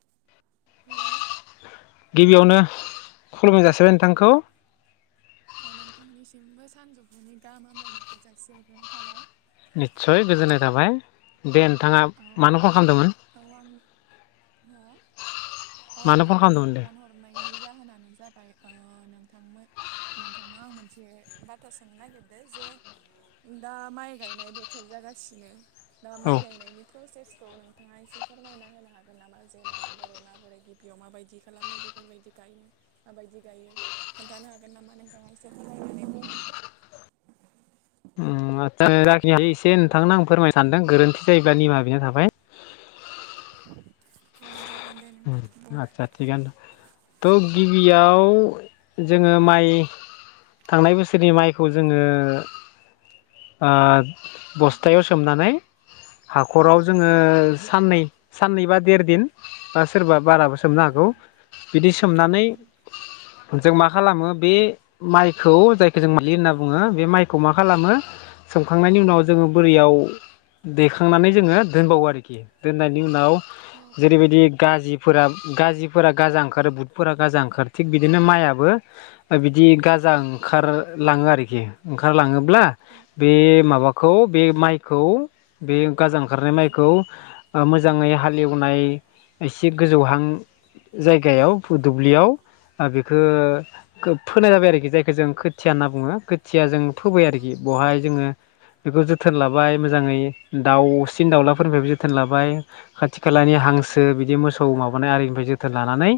[inaudible] Hello गिबियावनो खुलुमनाय जासिबाय नोंथांखौ। बो सानजौफुनि गाहाम हामलायनायखौ जासि हरनाय थाबाय। निस्सय गोजोननाय थाबाय दे नोंथाङा औ मानो आं कल नोंथां खालामदोंमोन? औ आं हो अ आं मानो फन नोंथांनो खालामदोंमोन दे फन हरनायनि जाहोनानो जाब ओमफ्राय नोंथां नोंथांनाव आं मोनसे बाथ्रा सोंनो नागिरदों जे। दा माइ गायनाय बोथोर जागासिनो दा औ माइ गायनायनि। नोंथाङा एसे फोरमायना होनो हागोन नामा जे माबोरै माबोरै गिबियाव माबायदि खालामो बे बेफोरबायदि गायनो माबायदि गायो खोन्थानो हागोन नामा नोंथाङा एसे फोरमायनानै। [inaudible] जाखिनि हायो एसे नोंथांनो आं फोरमाय सानदों गोरोन्थि जायोब्ला निमा बिना थाबाय। [inaudible] बुं आतसा थिगानोथ थ' गिबियाव। जोङो माइ थांनाय बोसोरनि माइखौ जोङो। उम बस्थायाव उम सोमनानै हाख'राव। जोङो औ नोंथां साननै साननै बा देर दिन बा सोरबा। बाराबो सोमनो उम उम हागौ बिदि सोमनानै। उम जों मा खालामो बे माइखौ जायखौ जों मायलि होनना बुङो बे माइखौ मा खालामो। औ सोमखांनायनि उनाव जोङो नोंथां बोरियाव। दैखांनानै जोङो दोनबावो आरोखि दोननायनि उनाव औ औ जेरैबायदि। गाज्रिफोरा गाजा ओंखारो बुटफोरा गाजा ओंखारो थिग बिदिनो माइाबो बि बिदि गाजा औ ओंखारलाङो आरोखि। ओंखारलाङोब्ला औ बे माबाखौ बे माइखौ बे गाजा ओंखारनाय औ माइखौ। खौ मोजाङै हालेवनाय एसे गोजौहां। जायगायाव दुब्लियाव। बेखौ फोनाय जाबाय आरोखि जायखौ जों खोथिया होनना बुङो खोथिया जों। फोबाय औ आरोखि बेवहाय जोङो बेखौ ज जोथोन लाबाय मोजाङै दाउसिन दाउलाफोरनिफ्राय जोथोन लाबाय खाथि खालानि हांसो। बिदि मोसौ माबानाय आरिनिफ्राय जोथोन लानानै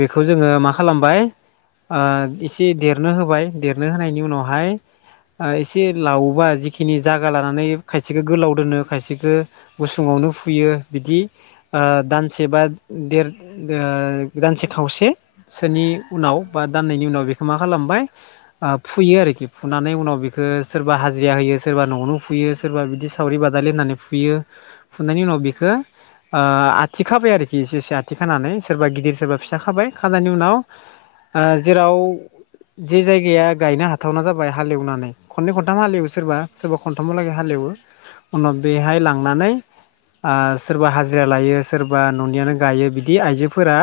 बेखौ जोङो मा खालामबाय। एसे देरनो होबाय देरनो होनायनि उनावहाय। एसे लावोबा जिखिनि जायागा लानानै खायसेखौ गोलाव दोनो खायसेखौ गुसुङाव। नो फुयो बिदि। दानसे बा दानसे खावसे सोरोनि। उनाव बा दान्नायनि उनाव बेखौ मा? मा खालामबाय फुयो आरोखि फुनानै उनाव बेखौ सोरबा हाजिरा होयो सोरबा न'आवनो फुयो। सोरबा बिदि सावरि बादालि होननानै फुयो फुनायनि उनाव बेखौ आथि खाबाय आरोखि एसे एसे आथिं खानानै सोरबा गिदिर सोरबा फिसा खाबाय खानायानि उनाव। जेराव जे जायगाया गायनो हाथावना जाबाय हालेवनानै। खननै खनथाम हालेवो सोरबा सोरबा खनथामावलागै हालेवो उनाव बेहाय औ औ औ लांनानै। आरो हाजिरा लायो सोरबा न'नियानो गायो बिदि आइजोफोरा।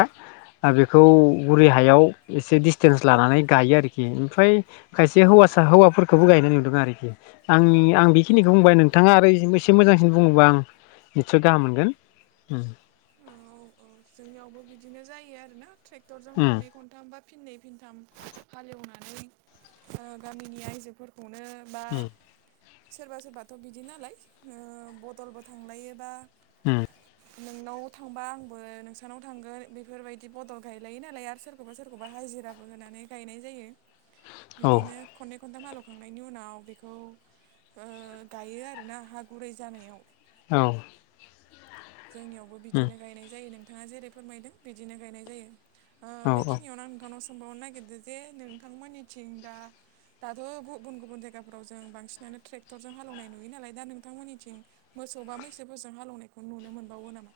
बेखौ बुरै हायाव एसे डिसटेन्स लानानै गायो आरोखि ओमफ्राय खायसे हौवा आचसा हौवाफोरखौबो गायनाय नुदों आरोखि आंनि आं बेखिनिखौ बुंबाय नोंथाङा आरो एसे मोजांसिन बुङोबा। आं निसय गाहाम मोनगोन। जोंनियावबो बिदिनो जायो आरो ना ट्रेक्टरजों उम खननै खनथामबा फिननै फिनथाम हालेवनानै गामिनि आइजोफोरखौ [unintelligible] सोरबा सोरबाथ' बिदि नालाय बदलबो थांलायोबा ओम नोंनाव थांबा आं बो नोंसानाव थांगोन बेफोरबायदि बदल गायलायो नालाय आरो सोरखौबा सोरखौबा हाजिराबो होनानै गायनाय जायो औ बिदिनो खननै खन्थाम हालौखांनायनि उनाव बेखौ गायो आर ना हा गुरै जानायाव औ जोंनियावबो उम बिदिनो गायनाय जायो नोंथाङा जेरै फोरमायदों बिदिनो गायनाय जायो। ओ औ औ बेखिनियावनो आं नोंथांनाव सोंबावनो नागिरदों जे नोंथांमोननिथिं दा दाथ' गुबुन गुबुन जायगाफोराव जों बांसिनानो ट्रेक्टरजों हालेवनाय नुयो नालाय दा नोंथांमोननिथिं मो सौबा मैसोफोरजों हालेवनायखौ नुनो मोनबावो नामा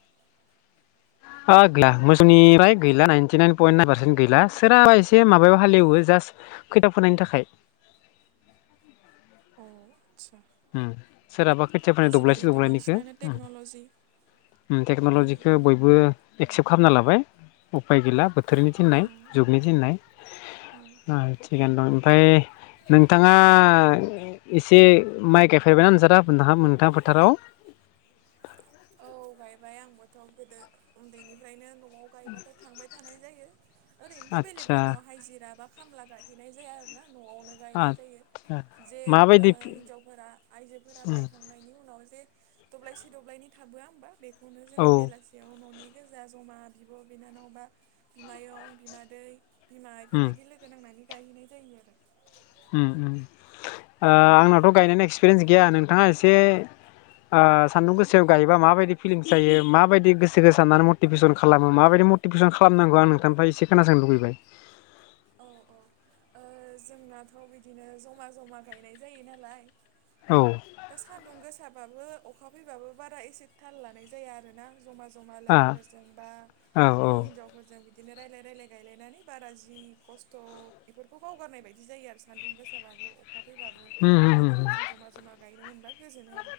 ओ गैला मोसौनिफ्राय गैला नाइनटिनाइन पइन नाइन पारसेन्ट गैला सोराबा एसे माबायाव हालवो जास खोथिया फोनायनि थाखाय अ आदसा उम सोरहाबा खोथिया फोनो दब्लायसे आजिखालिथ' दब्लायनैखौ बांसिनानो उम टेक्न'ल'जि उम औ टेक्न'लजिखौ बयबो एक्सेप्ट खालामना लाबाय उफाय गैला बोथोरनि औ थिननाय जुगनि थिननाय औ उम औ थिगनो दं ओमफाय नोंथाङा एसे माइ गायफेरबायना नोंसा दा नोंहा नोंथांङा फोथाराव औ गायबाय आंबोथ' गोदो उन्दैनिफ्रायनो न'आव गायबाथाय थांबाय थानाय जायो ओरैनोथ' आदसा बेलेगफोरनाव हाजिरा बा खामला गायहैनाय जाया आरो ना। न'आवनो गायनाय जायो। आदसा जे ओ माबायदि हिनजावफोरा आइजोफोरा उम गायखांनायनि उनाव जे दब्लायसे दब्लायनै थाबोआ होमबा बेखौनो औ जोङो उम बेलासियाव न'नि गोजा जमा बिब' बिनानाव बा बिमायं बिमादै बिमा बेफोरबायदि लोगो नांनानै गायहैनाय जायो आरो उम उम आंनावथ' गायनायनि एक्सपिरियेन्स गैया नोंथाङा एसे ओ सान्दुं गोसोआव गायोबा माबायदि फिलिंस जायो माबायदि गोसोखौ साननानै मटिभेसन खालामो माबायदि मटिभेसन खालामनांगौ आं नोंथांनिफ्राय इसे खोनासंनो लुबैबाय। [inaudible] औ औ ओ जोंनाथ' बिदिनो जमा जमा गायनाय जायो नालाय औ दा सान्दुं गोसाबाबो अखा फैबाबो बारा एसे थाल लानाय जाया आरोना ज'मा ज'मा आ लोगोफोरजों बा औ हिनजावफोरजों बि बिदिनो रायलाय रायलाय गायलायनानै बारा जि खस्थ' बेफोरखौ बावगारनाय बायदि जायो आरो सान्दुं गोसाबाबो अखाफैबाबो होम होम लोगोफोरजों जमा जमा गायनो मोनबा गोजोनो आरो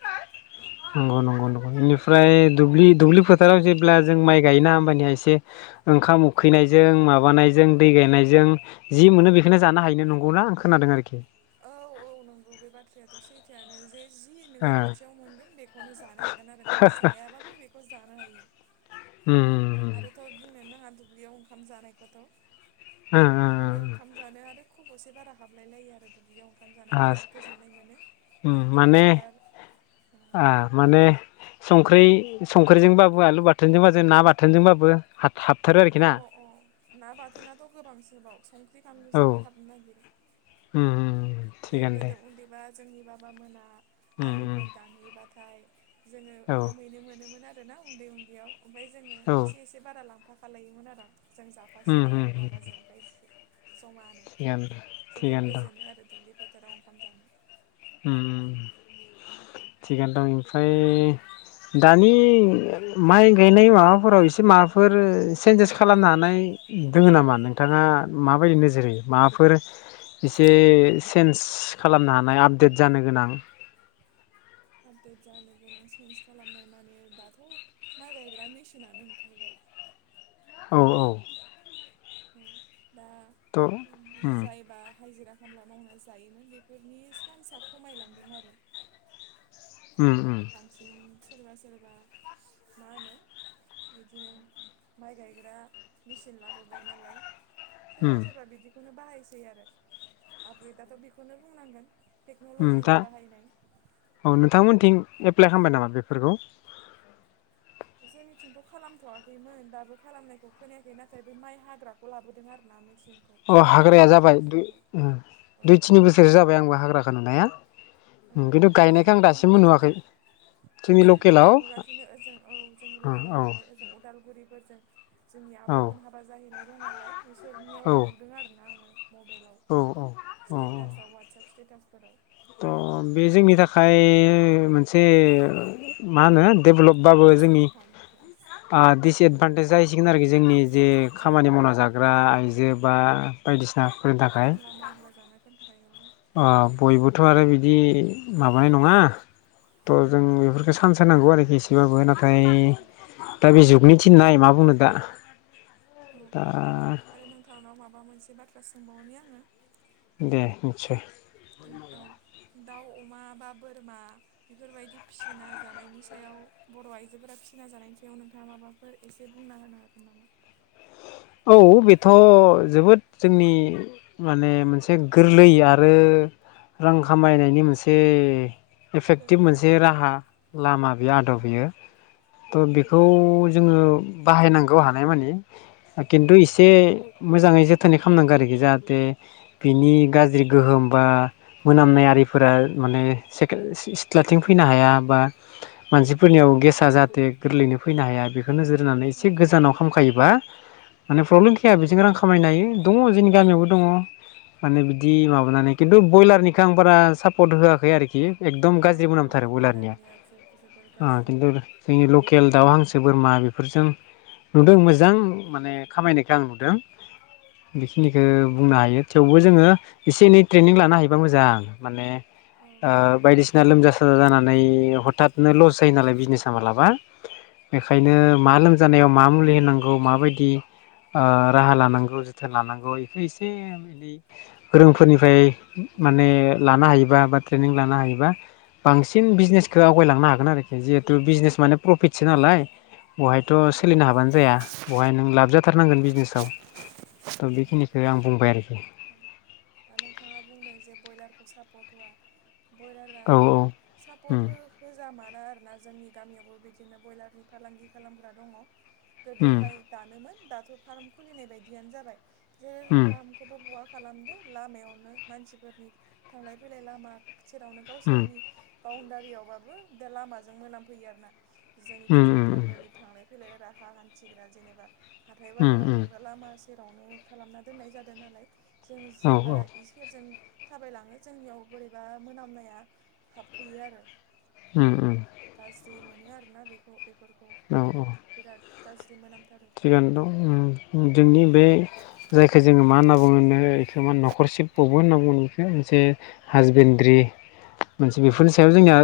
नंगौ नंगौ नंगौ बेनिफ्राय औ दुब्लि दुब्लिफोर फोथाराव जेब्ला जों माइ गायोना होमबखया एसे ओंखाम उखैनायजों माबानायजों दै गायनायजों जों जि मोनो बेखौनो जानो हायोनो नंगौना आं खोनादों आरोखि। औ औ नंगौ बे बाथ्रायाथ' सैथोयानो जे जि नोङो ओ खाथियाव मोनगोन बेखौनो जानो हागोन आरो नों जायाबाबो बेखौ जानो हायो। उम उम आरोथ' बुंनो नाङा दुब्लियाव ओंखाम जानायखौथ' ओ दुब्लियाव ओ ओंखाम जानो आरो ओ खब'से बारा हाबलायलायो आरो दुब्लियाव ओंखाम जाना ओ बिराद गोजोननाय मोनो ओ लांदां माने फोथार आ माने संख्रि संख्रिजोंबाबो आलु बाथोनजोंबो ना बाथोनजोंबाबो हाब हाबथारो अ आरोखि ना अ ना बाथोनथ' गोबांसोबाव संख्रि बानलुजोंनो औ हाबनो नागिरो। उम उम जों थिगानो दे गोदो उन्दैबा जोंनि बाबामोना उम उम आलिफोर दानहैबा जोङो औ ओंखाम हैैनो मोनोमोन आरो ना उन्दै उन्दैयाव ओमफय जोङो औ एसे एसे बारा लां फाखालायोमोन आरों जों उम जाफासिगोन आरो उम बाबाजों ओमफाय जि ज'मानो थिगानो जोबोर थिगानो दं गोजोनो आरो दुब्लि बोथोराव ओंखाम जानो। उम थिगानो दं ओमफ्राय दानि माइ गायनाय माबाफोराव एसे माबाफोर चेन्जेस खालामनो हानाय दोङो नामा नोंथाङा माबायदि नोजोर होयो माबाफोर इसे चेन्ज खालामनो हानाय आपडेट जानो गोनां। आपडेट जानो गोनां सेन्स खालामनाय माने दाथ' माइ गायग्रा मेसिनानो ओंखारबाय ‌ [inaudible] औ औ दा थ' उम जायबा हाजिरा खामला मावना जायोमोन बेफोरनि सान्सायआ खमायलांदों आरो उम उम बांसिन सोरबा सोरबा मा होनो बिदिनो माइ गायग्रा मेचिन लाबोबाय नालाय सोरबा उम सोरबा बिदिखौनो बाहायसै आरो आपग्रेडाथ' बेखौनो बुंनांगोन ओम दा टेक्न'ल'जिनि बाहायनाय औ नोंथांमोनथिं एप्लाइ खालामबाय नामा बेफोरखौ? जोंनिथिंथ' खालामथ'वाखैमोन दाबो खालामनायखौ खोनायाखै नाथाय बे माइ हाग्राखौ लाबोदों आरोना मेचिनखौ अ माइ हाग्राया हाग्रा जाबायइ दुइ मेचिनखौ ओ औ दुइ थिनि बोसोरसो जाबाय आंबो हाग्राखौ नुनाया औ खिन्थु नाथाय गायनायखौ आं गायग्राखौ दासिमबो नुथ'वाखै नुवाखै जोंनि ससियेल लकेलाव मिडिआव नुगासिनो ओजों औ जोंनि औ लकेलाव औ नुवाखै ओजों उदालगुरि फोरजों जोंनि औ आब'मोन हाबा जाहैनाय दं नालाय बिसोरनियाव औ नुदों आरे ना आङो मबाइलाव औ औ स्टेटासाव वाट्सएप स्टेटास थ' बे जोंनि थाखाय मोनसे मा होनो डेभलपबाबो जोंनि दिसएदभान्टेज आ दिडिसएदभान्टेेज जाहैसिगोन आरोखि जोंनि जे औ खामानि औ मावना जाग्रा खामला आइजो बा बायदिसिना खामला मावग्रा जानोफोरोननि ओ थाखाय बयबोथ' आरो बिदि उम माबानाय नङा थ' जों औ बेफोरखौ सान्स होनांगौ आरोखि एसेबाबो नाथाय औ ओमफ्राय दा बे जुगनि थिननाय मा बुंनो दा औ दा औ आरो नोंथांनाव माबा मोनसे बाथ्रा सोंबावनि आङो दे निसय औ दाउ अमा बा बोरमा बेफोरबायदि फिसिना जानायनि सायाव बर' आइजोफोरा फिसिना जानायनि सायाव नोंथाङा माबाफोर एसे बुंना होनो हागोन नामा? औ बेथ' जोबोद जोंनि माने मोनसे गोरलै आरो रां खामायनायनि मोनसे एफेक्टिभ गोरलै मोनसे आदब आरो राहा ना लामा बेयो आदब बेयो थ' औ बेखौ जोङो बाहायनांगौ हानाय मानिे किन्थु एसे औ मोजाङै जोथोन नाय खालामनांगौ आरोखि जाहाथे बिनि गाज्रि गोहोम बा मोनामनाय आरिफोरा माने सेकेल सिथ्लाथिं फैनो हाया बा मान फोरनियाव गेसा औ जाहाथे गोरलैनो फैनो हाया बेखौ नोजोर होनानै औ एसे गोजानाव खामखायोबा माने प्रब्लेम गैया बेजोंनो रां खामायनो हायो दङ जोंनि गामियावबो दङ माने बिदि बहुद औ माबानानै किन्थु ब्रयलारनिखौ आं बारा सापर्ट होआखै आरोखि एकदम औ गाज्रिबो औ नामथारो बयलारनिया जोबोर गाज्रि किन्थु जोंनि लकेल दाउ हांसो गोसो बोरमा बेफोरजों नुदों मोजां औ माने खामायनायखौ आं नुदों बेखिनिखौ औ बुंनो हायो थेवबो जोङो एसे एनै ट्रेनिं लानो हायोबा मोजां माने औ ओ औ बायदिसिना लोमजा साजा जानानै हथात नो लस जायो नालाय बिजनेसा मालाबा बेनखायनो मा लोमजानायाव मा मुलि होन होनांगौ माबायदि ओ राहा लानांगौ जोथोन लानांगौ बेखौ एसे एनै गोरोंफोरनिफ्राय माने लानो हायोबा बा ट्रेनिं लानो हायोबा बांसिन बिजनेसखौ आवगायलांनो हागोन आरोखि जिहेतु बिजनेस माने प्रफिटसो नालाय बहायथ' सोलिनो हाबानो जाया बहाय नों लाबजाथारनांगोन औ बिजनेसाव औ थ' बेखिनिखौ आं बुंबाय आरोखि दा नोंथाङा बुंदों जे ब्रयलारखौ सापर्ट होआ ब्रयलारा औ औ सापर्ट उम हो होजामानो दा आरोना जोंनि गामियावबो बिदिनो ब्रयलारनि फालांगि खालामग्रा दङ गोदोहाय दानोमोन दाथ' फार्म खुलिनाय बायदियानो जाबाय जेरै उम फार्मखौबो बहा खालामदो लामायावनो मानसिफोरनि थांलाय फैलाय लामा सेरावनो उम उम गावसोरनि बाउन्डारियावबाबो दा लामाजों मोनामफैयो आरोना जोंनि उम उम सामफ्रामबोनि थांलाय फैलाय राहा हान्थिग्रा जेनेबा हाथाय उम बाजाराव उम थांग्रा लामा जेरावनो खालामना दोननाय जादों नालाय जों औ जेब्ला औ इ सेरजों थाबायलाङो जोंनियाव बोरैबा मोनामनाया हाबफैयो आरो उम उम गाज्रि मोनो आरोना बेखौ बेफोरखौ औ औ बिराद गाज्रि मोनाम थिगानो दं जोंनि बे जायखौ जोङो मा होनना बुङोनो बेखौ मा नखरसेब बबो होनना बुङो बेखौ मोनसे हासबेन्दड्रि [unintelligible] मोनसे बेफोरनि सायाव जोंनिया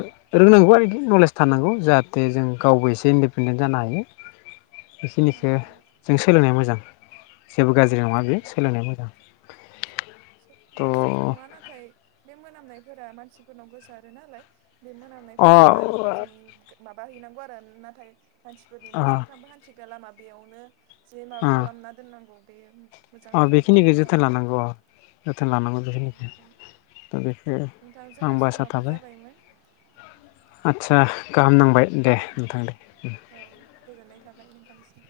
रोंनांगौ आरोखि नलेज थानांगौ जाहाथे जों गावबो एसे इन्डिपेडेन जा नो हायो [unintelligible] खिनिखौ जों सोलोंनाया मोजां जेबो गाज्रि नङा बेयो सोलोंनाया मोजां थ' गाज्रिथ' नङा नाथाय बे मोनाम मानसिफोरनाव गोसो आरो नालाय बे अ मोनामनायफोरखौ बारिफोरजों माबा हैनांगौ आरो नाथाय मानसिफोरनि अ बे सानफ्रामबो हान्थिग्रा लामा बेयावनो जे माबा अ खालामना दोननांगौ बे मोजां अ बाथ्रा बेखिनिखो नङा जोथोन आरोना लानांगो अ जोथोन लानांगौ औ बेखिनिखौ दा बेखौ नोंथां आं जोंना बायसा समाबो थाबाय जाबायमोन आचसा गाहाम नांबाय दे औ नोंथां दे औ गोजोननाय थाबाय नोंथांनिसिम